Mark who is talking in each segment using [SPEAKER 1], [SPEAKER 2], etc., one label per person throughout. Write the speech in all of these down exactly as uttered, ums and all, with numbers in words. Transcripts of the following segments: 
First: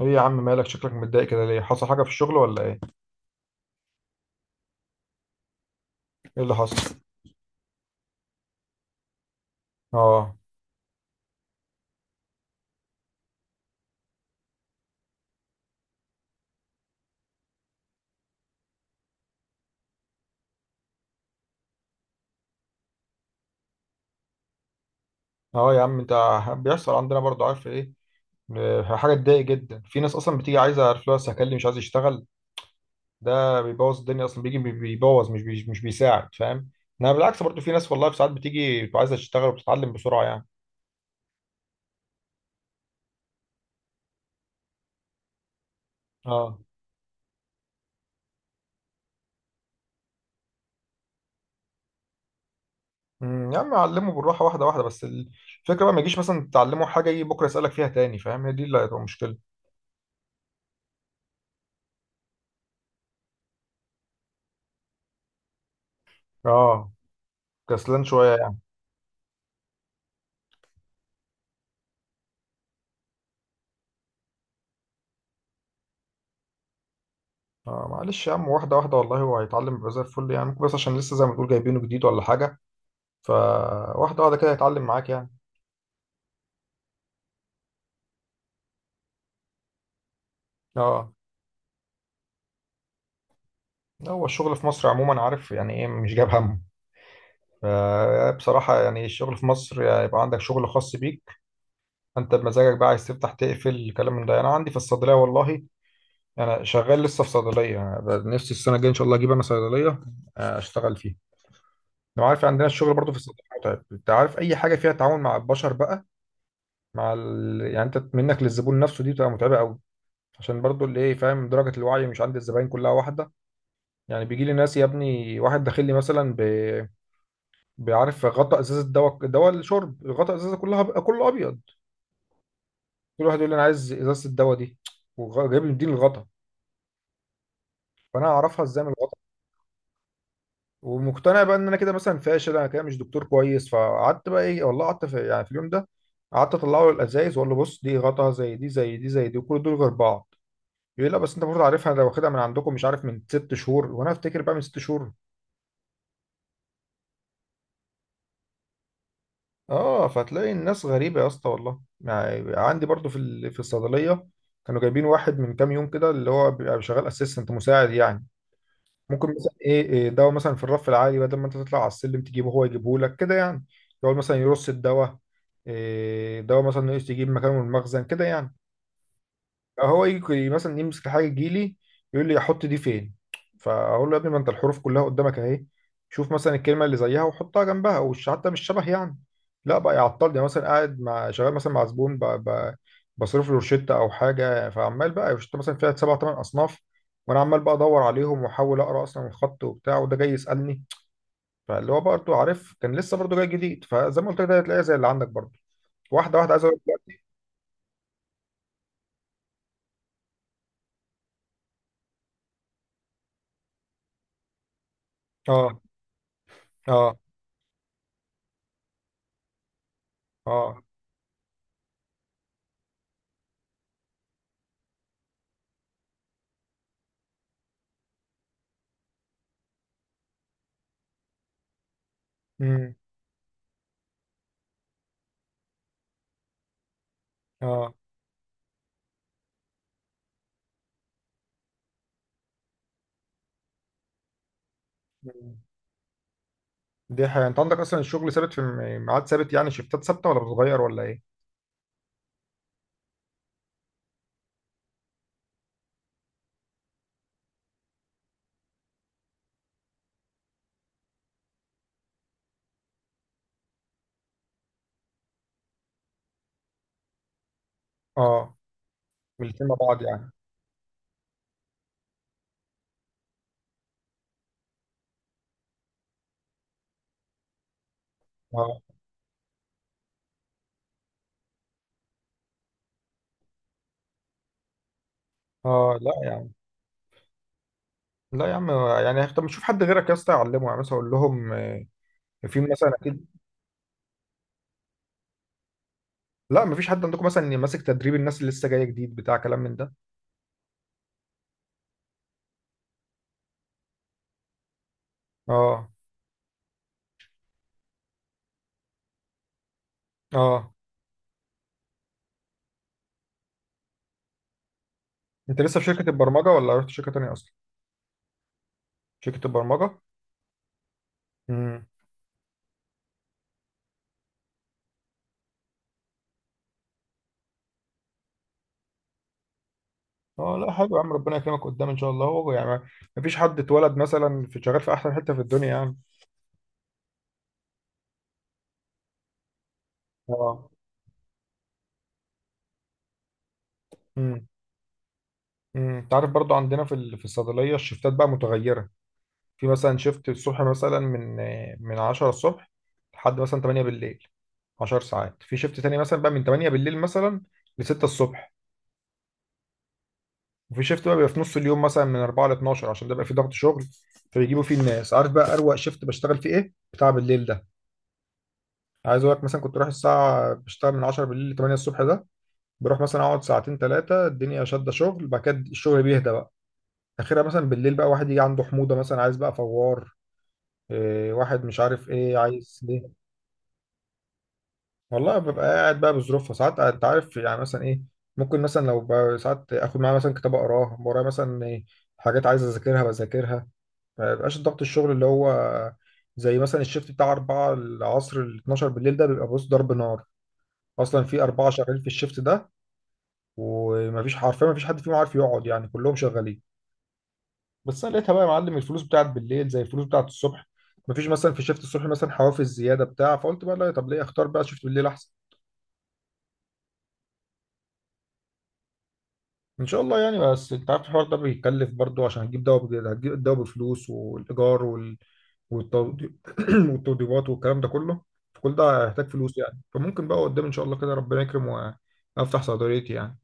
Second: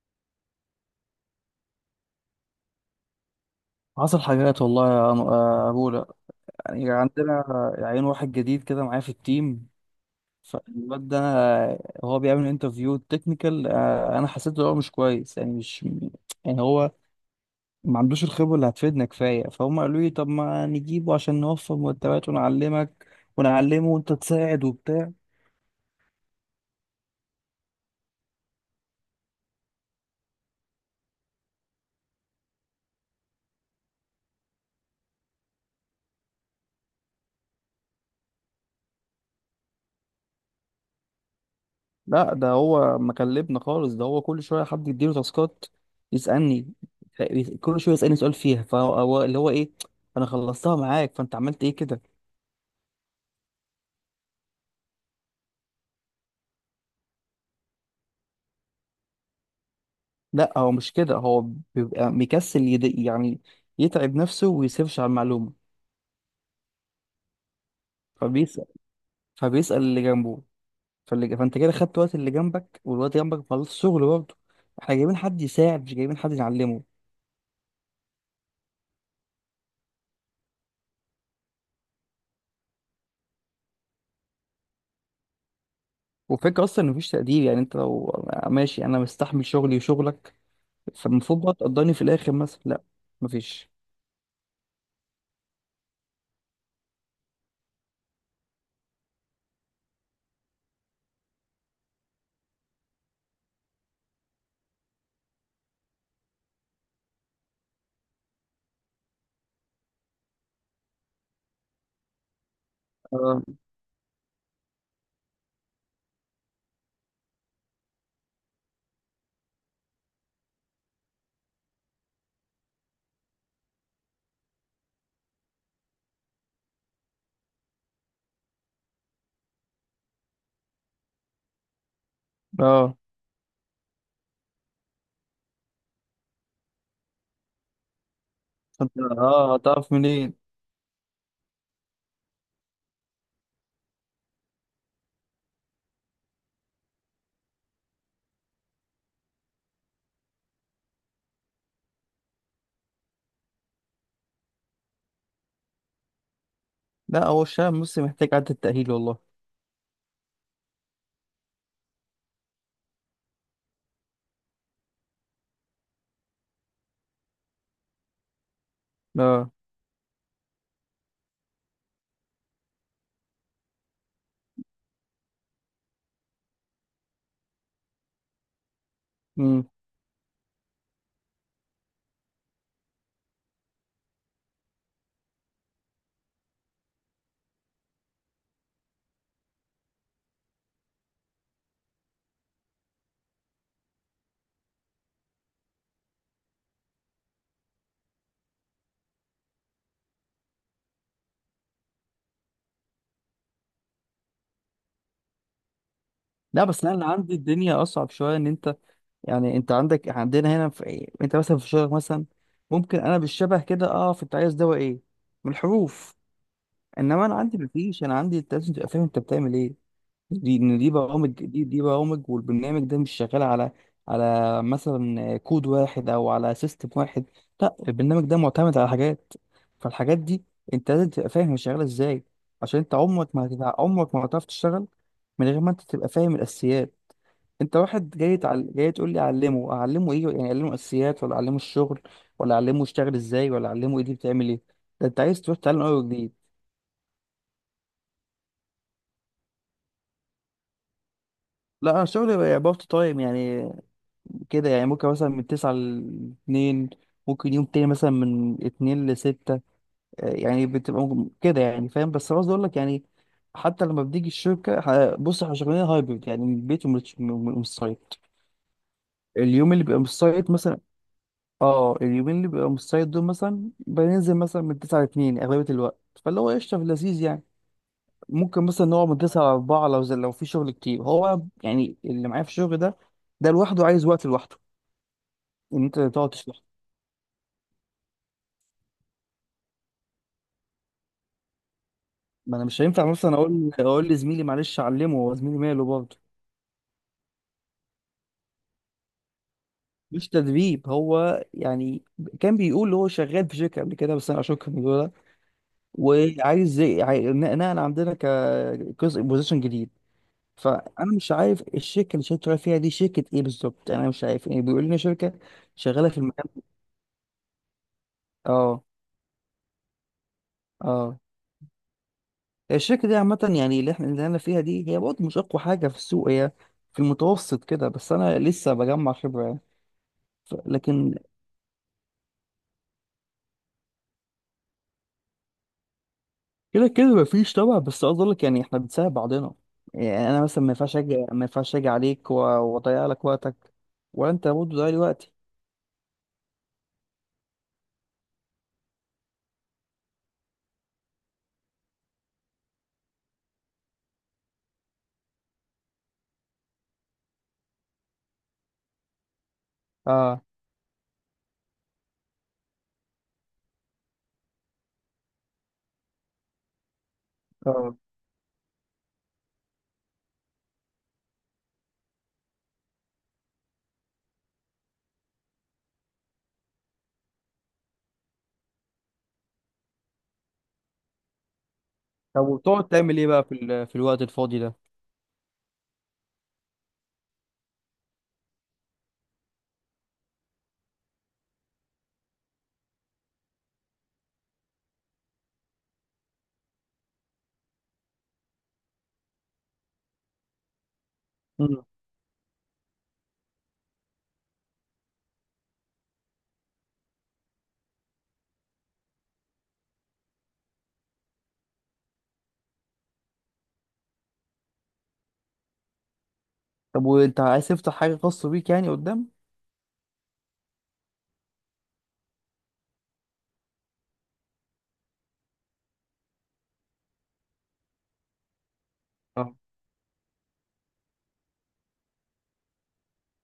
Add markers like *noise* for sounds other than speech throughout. [SPEAKER 1] ايه يا عم، مالك؟ شكلك متضايق كده ليه؟ حصل حاجه في الشغل ولا ايه؟
[SPEAKER 2] حصل حاجات والله يا أم- يا أبولا.
[SPEAKER 1] ايه اللي
[SPEAKER 2] يعني
[SPEAKER 1] حصل؟
[SPEAKER 2] عندنا عين واحد جديد كده معايا في التيم.
[SPEAKER 1] اه،
[SPEAKER 2] فالواد ده هو بيعمل انترفيو تكنيكال. أنا حسيت إن هو مش كويس، يعني مش يعني هو ما عندوش الخبرة اللي هتفيدنا كفاية، فهم قالوا لي طب ما نجيبه عشان نوفر مرتبات ونعلمك ونعلمه، وأنت تساعد وبتاع.
[SPEAKER 1] اه يا عم انت بيحصل عندنا برضه، عارف ايه؟ م- حاجه تضايق جدا، في ناس اصلا بتيجي عايزه، عارف، لو هكلم مش عايز يشتغل. ده بيبوظ الدنيا اصلا، بيجي بي- بيبوظ، مش بي مش بيساعد، فاهم؟ انا بالعكس برضه في ناس، والله في ساعات بتيجي بتبقى عايزه تشتغل وبتتعلم بسرعه يعني.
[SPEAKER 2] لا، ده هو مكلبنا خالص، ده هو كل شوية حد يديله تاسكات
[SPEAKER 1] اه.
[SPEAKER 2] يسألني، كل شوية يسألني سؤال فيها. فهو هو- اللي هو إيه، أنا خلصتها معاك فأنت عملت إيه كده؟
[SPEAKER 1] أمم، يا عم علمه بالراحه واحده واحده، بس الفكره بقى ما يجيش مثلا تعلمه حاجه يجي بكره يسالك فيها تاني، فاهم؟ هي دي اللي هتبقى مشكله.
[SPEAKER 2] لا هو مش كده، هو بيبقى مكسل يد... يعني يتعب نفسه ويسيرش على المعلومة،
[SPEAKER 1] اه، كسلان شويه.
[SPEAKER 2] فبيسأل فبيسأل اللي جنبه. فاللي... فانت كده خدت وقت اللي جنبك، والوقت جنبك مخلص شغل برضه. احنا جايبين حد يساعد مش جايبين حد يعلمه.
[SPEAKER 1] آه معلش يا عم، واحدة واحدة والله هو هيتعلم يبقى زي الفل يعني، ممكن بس عشان لسه زي ما تقول جايبينه جديد ولا حاجة. فواحدة واحدة كده هيتعلم معاك يعني.
[SPEAKER 2] وفكرة اصلا ان مفيش تقدير، يعني انت لو ماشي انا مستحمل شغلي وشغلك
[SPEAKER 1] اه،
[SPEAKER 2] فالمفروض بقى تقدرني في الاخر مثلا، لا مفيش.
[SPEAKER 1] هو الشغل في مصر عموما عارف يعني ايه، مش جايب همه. ف- بصراحة يعني الشغل في مصر يعني يبقى عندك شغل خاص بيك، انت بمزاجك بقى عايز تفتح تقفل الكلام من ده. انا عندي في الصيدلية والله، انا شغال لسه في صيدلية. أنا نفسي السنة الجاية ان شاء الله اجيب انا صيدلية، آه، اشتغل فيها. لو عارف عندنا الشغل برضو في
[SPEAKER 2] اه.
[SPEAKER 1] الصيدلية متعب، انت عارف اي حاجة فيها تعاون مع البشر بقى، مع ال... يعني انت منك للزبون نفسه دي بتبقى متعبه قوي. عشان برضو اللي ايه، فاهم؟ درجه الوعي مش عند الزباين كلها واحده. يعني بيجي لي ناس، يا ابني واحد داخل لي مثلا ب... بعرف غطا ازازه دواء، دواء الشرب غطا ازازه كلها ب... كله ابيض.
[SPEAKER 2] اه.
[SPEAKER 1] كل واحد يقول لي انا عايز ازازه الدواء دي، وجايب لي مدين الغطا. فانا اعرفها ازاي من
[SPEAKER 2] فانت،
[SPEAKER 1] الغطا؟
[SPEAKER 2] اه هتعرف منين؟
[SPEAKER 1] ومقتنع بقى ان انا كده مثلا فاشل، انا كده مش دكتور كويس. فقعدت بقى ايه والله، قعدت في... يعني في اليوم ده قعدت اطلعه الازايز واقول له بص، دي غطا زي دي زي دي زي دي، كل دول غير بعض. يقول لا بس انت برضه عارفها، انا واخدها من عندكم مش عارف من ست شهور، وانا افتكر بقى من ست شهور.
[SPEAKER 2] لا، هو الشعب المصري محتاج عدة تأهيل والله.
[SPEAKER 1] اه، فتلاقي الناس غريبه يا اسطى، والله يعني عندي برضه في ال- في الصيدليه كانوا جايبين واحد من كام يوم كده، اللي هو بيبقى شغال اسيستنت مساعد يعني. ممكن
[SPEAKER 2] اه.
[SPEAKER 1] مثلا ايه، إيه دواء مثلا في الرف العالي بدل ما انت تطلع على السلم تجيبه هو يجيبه لك كده يعني، يقعد مثلا يرص الدواء، إيه دواء مثلا ناقص يجيب مكانه من المخزن كده يعني.
[SPEAKER 2] امم.
[SPEAKER 1] هو يجي مثلا يمسك حاجه تجيلي يقول لي احط دي فين؟ فاقول له يا ابني ما انت الحروف كلها قدامك اهي، شوف مثلا الكلمه اللي زيها وحطها جنبها وش حتى مش شبه يعني. لا بقى يعطلني مثلا قاعد مع شغال مثلا مع زبون ب... ب... بصرف له روشته او حاجه، فعمال بقى روشته مثلا فيها سبع ثمان اصناف، وانا عمال بقى ادور عليهم واحاول اقرا اصلا الخط وبتاع، وده جاي يسالني. فاللي هو برضه عارف كان لسه برضه جاي جديد، فزي ما قلت لك ده هتلاقيها زي اللي عندك برضه. واحده واحده عايز
[SPEAKER 2] لا
[SPEAKER 1] اقول لك
[SPEAKER 2] بس انا اللي
[SPEAKER 1] دلوقتي.
[SPEAKER 2] عندي الدنيا اصعب شويه، ان انت يعني انت عندك عندنا هنا في ايه، انت مثلا في شغلك مثلا ممكن انا بالشبه كده اقف انت عايز دواء ايه من
[SPEAKER 1] اه،
[SPEAKER 2] الحروف.
[SPEAKER 1] اه،
[SPEAKER 2] انما انا عندي مفيش، انا عندي انت لازم تبقى فاهم انت بتعمل ايه. دي ان
[SPEAKER 1] اه.
[SPEAKER 2] دي برامج، دي دي برامج، والبرنامج ده مش شغال على على مثلا كود واحد او على سيستم واحد. لا البرنامج ده معتمد على حاجات، فالحاجات دي انت لازم تبقى فاهم هي شغاله ازاي. عشان انت
[SPEAKER 1] امم.
[SPEAKER 2] عمرك ما هتتع- عمرك ما هتعرف تشتغل من غير ما انت تبقى فاهم الاساسيات. انت
[SPEAKER 1] اه.
[SPEAKER 2] واحد جاي تعل... جاي تقول لي اعلمه، اعلمه ايه يعني؟ اعلمه اساسيات ولا اعلمه الشغل ولا اعلمه يشتغل ازاي ولا اعلمه ايه دي بتعمل ايه؟ ده انت عايز
[SPEAKER 1] مم.
[SPEAKER 2] تروح تعلم اول جديد.
[SPEAKER 1] دي حقيقة، انت عندك اصلا الشغل ثابت في م- ميعاد ثابت يعني، شفتات ثابته ولا بتتغير ولا ايه؟
[SPEAKER 2] لا انا شغلي بقى بارت تايم يعني، كده يعني ممكن مثلا من تسعة ل اتنين، ممكن يوم تاني مثلا من اتنين ل ستة، يعني بتبقى ممكن- كده يعني فاهم. بس قصدي اقول لك يعني، حتى لما بتيجي الشركه، ه- بص احنا شغالين هايبرد يعني من البيت ومن ومن- ومن السايت.
[SPEAKER 1] اه، ملتين
[SPEAKER 2] اليوم
[SPEAKER 1] مع
[SPEAKER 2] اللي بيبقى
[SPEAKER 1] بعض
[SPEAKER 2] من
[SPEAKER 1] يعني.
[SPEAKER 2] السايت مثلا، اه، اليومين اللي بيبقى مستعد دول مثلا بننزل مثلا من التاسعة ل الثانية اغلبية الوقت. فاللي هو قشطة في اللذيذ يعني، ممكن
[SPEAKER 1] اه،
[SPEAKER 2] مثلا نقعد من التاسعة ل الرابعة لو زي لو في شغل كتير. هو يعني اللي معايا في الشغل ده، ده لوحده عايز وقت لوحده، ان
[SPEAKER 1] اه
[SPEAKER 2] انت
[SPEAKER 1] لا
[SPEAKER 2] تقعد
[SPEAKER 1] يا عم،
[SPEAKER 2] تشرح.
[SPEAKER 1] لا يا عم. يعني طب نشوف حد غيرك يا اسطى يعلمه، يعني مثلا اقول لهم آه،
[SPEAKER 2] ما
[SPEAKER 1] في
[SPEAKER 2] انا مش
[SPEAKER 1] مثلا
[SPEAKER 2] هينفع
[SPEAKER 1] اكيد.
[SPEAKER 2] مثلا اقول اقول لزميلي معلش علمه، هو زميلي ماله برضه؟
[SPEAKER 1] لا مفيش حد عندكم مثلا إن ماسك تدريب الناس اللي لسه جايه جديد، بتاع كلام من ده.
[SPEAKER 2] مش تدريب هو يعني، كان بيقول هو شغال في شركه قبل كده بس انا اشك في الموضوع ده،
[SPEAKER 1] اه،
[SPEAKER 2] وعايز زي- عاي- نقل عندنا كجزء بوزيشن جديد.
[SPEAKER 1] اه.
[SPEAKER 2] فانا مش عارف الشركه اللي شغال فيها دي شركه ايه بالظبط، انا مش عارف يعني، بيقول لنا شركه
[SPEAKER 1] انت لسه في
[SPEAKER 2] شغاله
[SPEAKER 1] شركه
[SPEAKER 2] في المكان.
[SPEAKER 1] البرمجه ولا رحت شركه تانيه اصلا؟
[SPEAKER 2] اه.
[SPEAKER 1] شركه البرمجه؟
[SPEAKER 2] اه.
[SPEAKER 1] امم.
[SPEAKER 2] الشركه دي عامه، يعني اللي احنا اللي انا فيها دي هي برضه مش اقوى حاجه في السوق، هي في المتوسط كده، بس انا لسه بجمع خبره يعني. ف-
[SPEAKER 1] اه لا حلو يا عم،
[SPEAKER 2] لكن
[SPEAKER 1] ربنا يكرمك قدام ان شاء الله، هو يعني مفيش حد اتولد مثلا في شغال في احسن حته في الدنيا يعني.
[SPEAKER 2] كده كده مفيش طبعا، بس عاوز اقول لك يعني احنا بنساعد بعضنا. يعني انا مثلا
[SPEAKER 1] اه.
[SPEAKER 2] ما ينفعش اجي ما ينفعش اجي عليك و- واضيع لك وقتك، ولا انت برضه ضايع لي وقتي.
[SPEAKER 1] امم، انت عارف برضو عندنا في ال- في الصيدليه الشفتات بقى متغيره. في مثلا شفت الصبح مثلا من من عشرة الصبح لحد مثلا ثمانية بالليل، عشر ساعات. في شفت تاني مثلا بقى من تمانية بالليل مثلا ل ستة الصبح.
[SPEAKER 2] اه.
[SPEAKER 1] وفي شفت بقى بيبقى في نص اليوم مثلا من اربعة ل اتناشر، عشان ده بقى في ضغط شغل فبيجيبوا فيه الناس. عارف بقى اروق شفت بشتغل فيه ايه، بتاع بالليل ده.
[SPEAKER 2] اه.
[SPEAKER 1] عايز اقول لك مثلا كنت رايح الساعه بشتغل من عشرة بالليل ل تمانية الصبح، ده بروح مثلا اقعد ساعتين ثلاثه الدنيا شاده شغل، بعد كده الشغل بيهدى. اخرها مثلا بالليل بقى واحد يجي عنده حموضه مثلا عايز بقى فوار، إيه واحد مش عارف ايه
[SPEAKER 2] طب
[SPEAKER 1] عايز
[SPEAKER 2] وبتقعد تعمل
[SPEAKER 1] ليه.
[SPEAKER 2] ايه بقى في ال... في الوقت الفاضي ده؟
[SPEAKER 1] والله ببقى قاعد بقى بظروفها ساعات، انت عارف يعني مثلا ايه، ممكن مثلا لو بقى ساعات اخد معايا مثلا كتاب اقراه ورايا مثلا إيه، حاجات عايز اذاكرها بذاكرها. ما بيبقاش ضغط الشغل اللي هو زي مثلا الشيفت بتاع اربعة العصر ال اتناشر بالليل ده، بيبقى بص ضرب نار، اصلا في اربعه شغالين في الشيفت ده ومفيش حرفيا مفيش حد فيهم عارف يقعد يعني، كلهم شغالين. بس انا لقيتها بقى يا معلم، الفلوس بتاعت بالليل زي الفلوس بتاعت الصبح، مفيش مثلا في شيفت الصبح مثلا حوافز زياده بتاع، فقلت بقى لا طب ليه، اختار بقى شيفت بالليل احسن.
[SPEAKER 2] طب وانت عايز تفتح حاجة خاصة بيك يعني قدام؟
[SPEAKER 1] ان شاء الله يعني، بس انت عارف الحوار ده بيكلف برضو، عشان هتجيب دواء بجد هتجيب الدواء بفلوس، والايجار وال... والتوضي- *clears throat* والتوضيبات والكلام ده كله، فكل ده هيحتاج
[SPEAKER 2] اه،
[SPEAKER 1] فلوس يعني. فممكن بقى قدام ان شاء الله كده ربنا يكرم وافتح صيدليتي يعني.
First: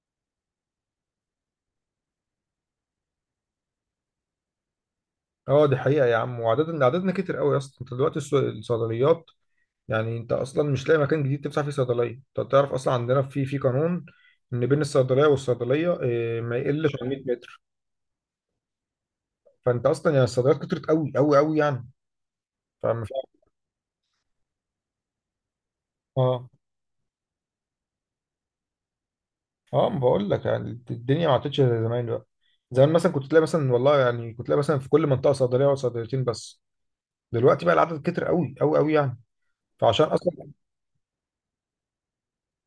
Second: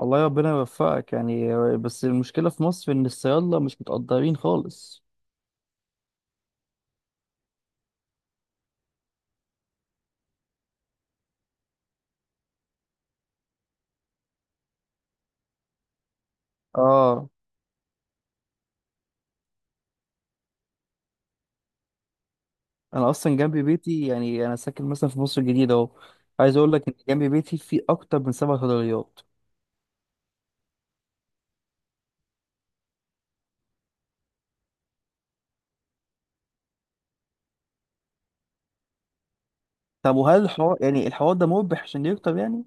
[SPEAKER 2] الله ربنا يوفقك يعني. بس المشكلة في مصر إن الصيادلة مش متقدرين خالص.
[SPEAKER 1] اه دي حقيقه يا عم، وعددنا عددنا كتير قوي يا اسطى، انت دلوقتي الص- الصيدليات يعني انت اصلا مش لاقي مكان جديد تفتح فيه صيدليه. انت تعرف اصلا عندنا في في قانون ان بين الصيدليه والصيدليه اه، ما يقلش عن مائة
[SPEAKER 2] اه.
[SPEAKER 1] متر. فانت اصلا يعني الصيدليات كترت قوي قوي قوي يعني، فاهم؟
[SPEAKER 2] أنا أصلا جنب بيتي، يعني أنا ساكن مثلا في مصر الجديدة أهو،
[SPEAKER 1] اه،
[SPEAKER 2] عايز أقول لك إن جنب بيتي في أكتر من سبع صيدليات.
[SPEAKER 1] اه ما بقول لك يعني الدنيا ما عادتش زي زمان بقى. زمان مثلا كنت تلاقي مثلا والله يعني كنت تلاقي مثلا في كل منطقه صيدليه او صيدليتين بس، دلوقتي بقى العدد كتر قوي قوي قوي يعني. فعشان
[SPEAKER 2] طب وهل
[SPEAKER 1] اصلا.
[SPEAKER 2] الحوار يعني الحوار ده مربح عشان يكتر يعني؟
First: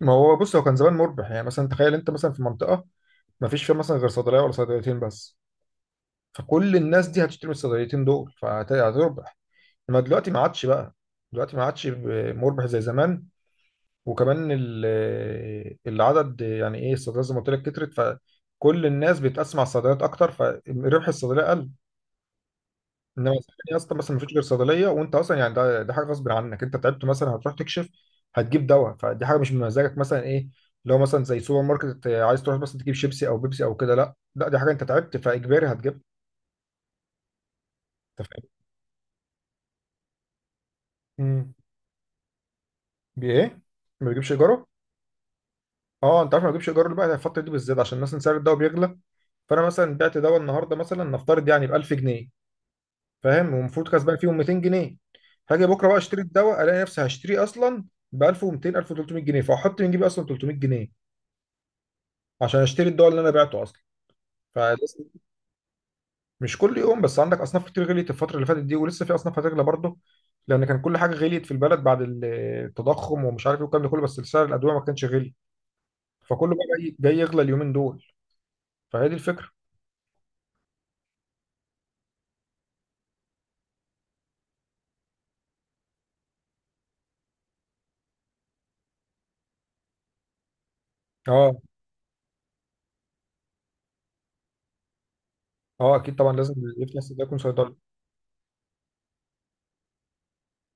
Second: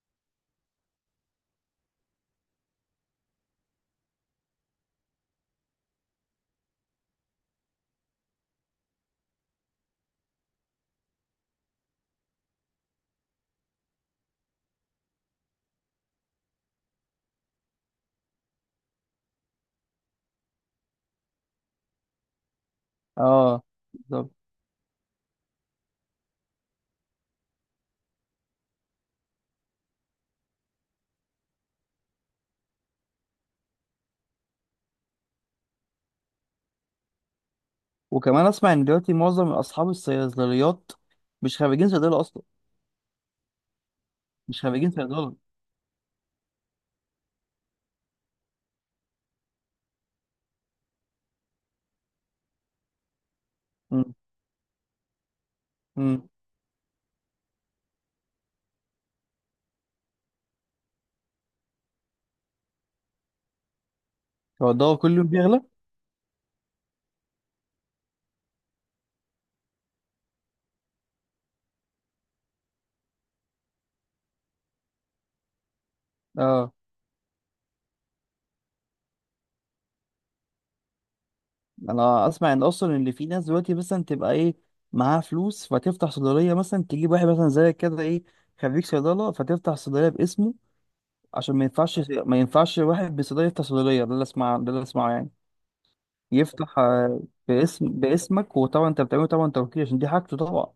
[SPEAKER 1] ما هو بص هو كان زمان مربح يعني، مثلا تخيل انت مثلا في منطقه ما فيش فيها مثلا غير صيدليه ولا صيدليتين بس، فكل الناس دي هتشتري من الصيدليتين دول فهتربح. ما دلوقتي ما عادش بقى، دلوقتي ما عادش ب- مربح زي زمان. وكمان ال- العدد يعني ايه الصيدليات زي ما قلت لك كترت، فكل الناس بتقسم على الصيدليات اكتر، فربح الصيدليه قل. انما زمان
[SPEAKER 2] اه
[SPEAKER 1] يا اسطى مثلا ما
[SPEAKER 2] بالظبط.
[SPEAKER 1] فيش غير صيدليه، وانت اصلا يعني ده ده حاجه غصب عنك انت تعبت، مثلا هتروح تكشف هتجيب دواء، فدي حاجه مش من مزاجك مثلا ايه. لو مثلا زي سوبر ماركت عايز تروح مثلا تجيب شيبسي او بيبسي او كده، لا لا دي حاجه انت تعبت فاجباري هتجيب، انت
[SPEAKER 2] وكمان
[SPEAKER 1] فاهم؟
[SPEAKER 2] أسمع إن دلوقتي معظم أصحاب الصيدليات
[SPEAKER 1] امم،
[SPEAKER 2] مش خريجين صيدلة أصلا.
[SPEAKER 1] بايه؟ ما بيجيبش
[SPEAKER 2] مش
[SPEAKER 1] ايجاره؟
[SPEAKER 2] خريجين صيدلة.
[SPEAKER 1] اه انت عارف، ما بجيبش ايجار بقى الفتره دي بالذات عشان مثلا سعر الدواء بيغلى. فانا مثلا بعت دواء النهارده مثلا نفترض يعني ب الف جنيه، فاهم؟ ومفروض
[SPEAKER 2] امم.
[SPEAKER 1] كسبان فيهم ميتين جنيه. هاجي بكره بقى اشتري
[SPEAKER 2] امم.
[SPEAKER 1] الدواء الاقي نفسي هشتريه اصلا ب الف ومتين، الف وتلتمية جنيه، فاحط من جيبي اصلا تلتمية جنيه عشان اشتري الدواء اللي انا بعته اصلا.
[SPEAKER 2] هو الدواء
[SPEAKER 1] فلسه.
[SPEAKER 2] كل يوم بيغلى؟
[SPEAKER 1] مش كل يوم بس، عندك اصناف كتير غليت الفتره اللي فاتت دي ولسه في اصناف هتغلى برضه، لان كان كل حاجه غليت في البلد بعد التضخم ومش عارف ايه والكلام ده كله، بس سعر الادويه ما كانش غلي. فكله بقى
[SPEAKER 2] اه.
[SPEAKER 1] جاي جاي يغلى اليومين دول، فهي دي الفكره.
[SPEAKER 2] انا اسمع ان اصلا اللي في ناس دلوقتي مثلا تبقى ايه، معاها فلوس فتفتح صيدليه مثلا، تجيب واحد مثلا زي كده ايه، خريج صيدله، فتفتح صيدليه باسمه،
[SPEAKER 1] اه،
[SPEAKER 2] عشان ما ينفعش، ما ينفعش واحد بصيدليه يفتح صيدليه. ده اللي اسمع ده اللي اسمعه يعني،
[SPEAKER 1] اه اكيد طبعا لازم
[SPEAKER 2] يفتح
[SPEAKER 1] اللي في ناس
[SPEAKER 2] آه،
[SPEAKER 1] ده يكون صيدلي.
[SPEAKER 2] باسم باسمك، وطبعا انت بتعمله طبعا توكيل عشان دي حاجته طبعا،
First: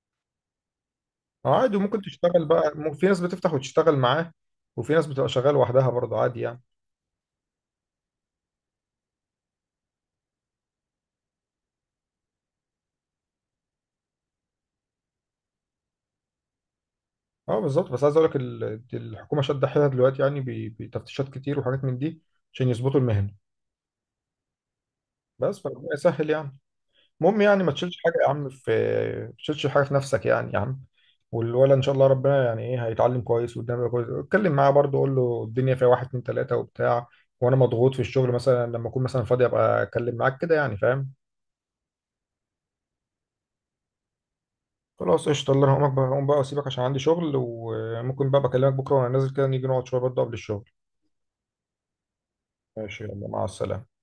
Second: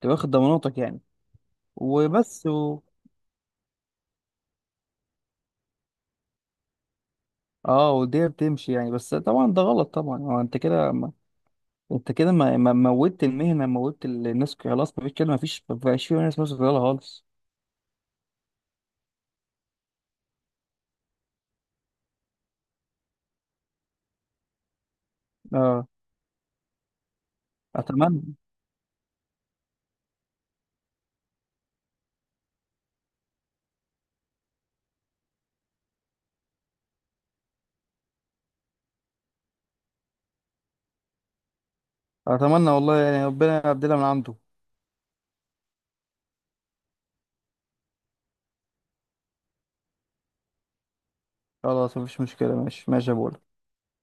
[SPEAKER 2] تبقى واخد ضماناتك يعني.
[SPEAKER 1] اه عادي، وممكن تشتغل
[SPEAKER 2] وبس
[SPEAKER 1] بقى
[SPEAKER 2] و...
[SPEAKER 1] مم- في ناس بتفتح وتشتغل معاه، وفي ناس بتبقى شغاله لوحدها برضه عادي يعني.
[SPEAKER 2] اه، والدنيا بتمشي يعني، بس طبعا ده غلط طبعا. هو انت كده ما... انت كده ما... ما موتت المهنه، موتت الناس خلاص، مفيش كده، مفيش مفيش فيه ناس مثلا خالص.
[SPEAKER 1] اه بالظبط، بس عايز اقول لك ال- الحكومه شادة حيلها دلوقتي يعني ب- بتفتيشات كتير وحاجات من دي عشان يظبطوا المهنه، بس
[SPEAKER 2] اه.
[SPEAKER 1] فربنا يسهل يعني. المهم يعني ما تشيلش حاجه
[SPEAKER 2] اتمنى.
[SPEAKER 1] يا عم في، ما تشيلش حاجه في نفسك يعني يا عم. والولد ان شاء الله ربنا يعني ايه هيتعلم كويس وقدامه يبقى كويس، اتكلم معاه برضه قول له الدنيا فيها واحد اتنين تلاته وبتاع، وانا مضغوط في الشغل مثلا لما اكون مثلا فاضي ابقى اكلم معاك كده يعني، فاهم؟
[SPEAKER 2] اتمنى والله يعني ربنا يبدلها من عنده.
[SPEAKER 1] خلاص قشطة، الله أنا هقوم بقى، هقوم بقى أسيبك عشان عندي شغل، وممكن بقى بكلمك بكرة وأنا نازل كده نيجي نقعد شوية برضه قبل الشغل.
[SPEAKER 2] خلاص مفيش مشكلة، ماشي
[SPEAKER 1] ماشي،
[SPEAKER 2] ماشي يا
[SPEAKER 1] يلا
[SPEAKER 2] بول.
[SPEAKER 1] مع السلامة.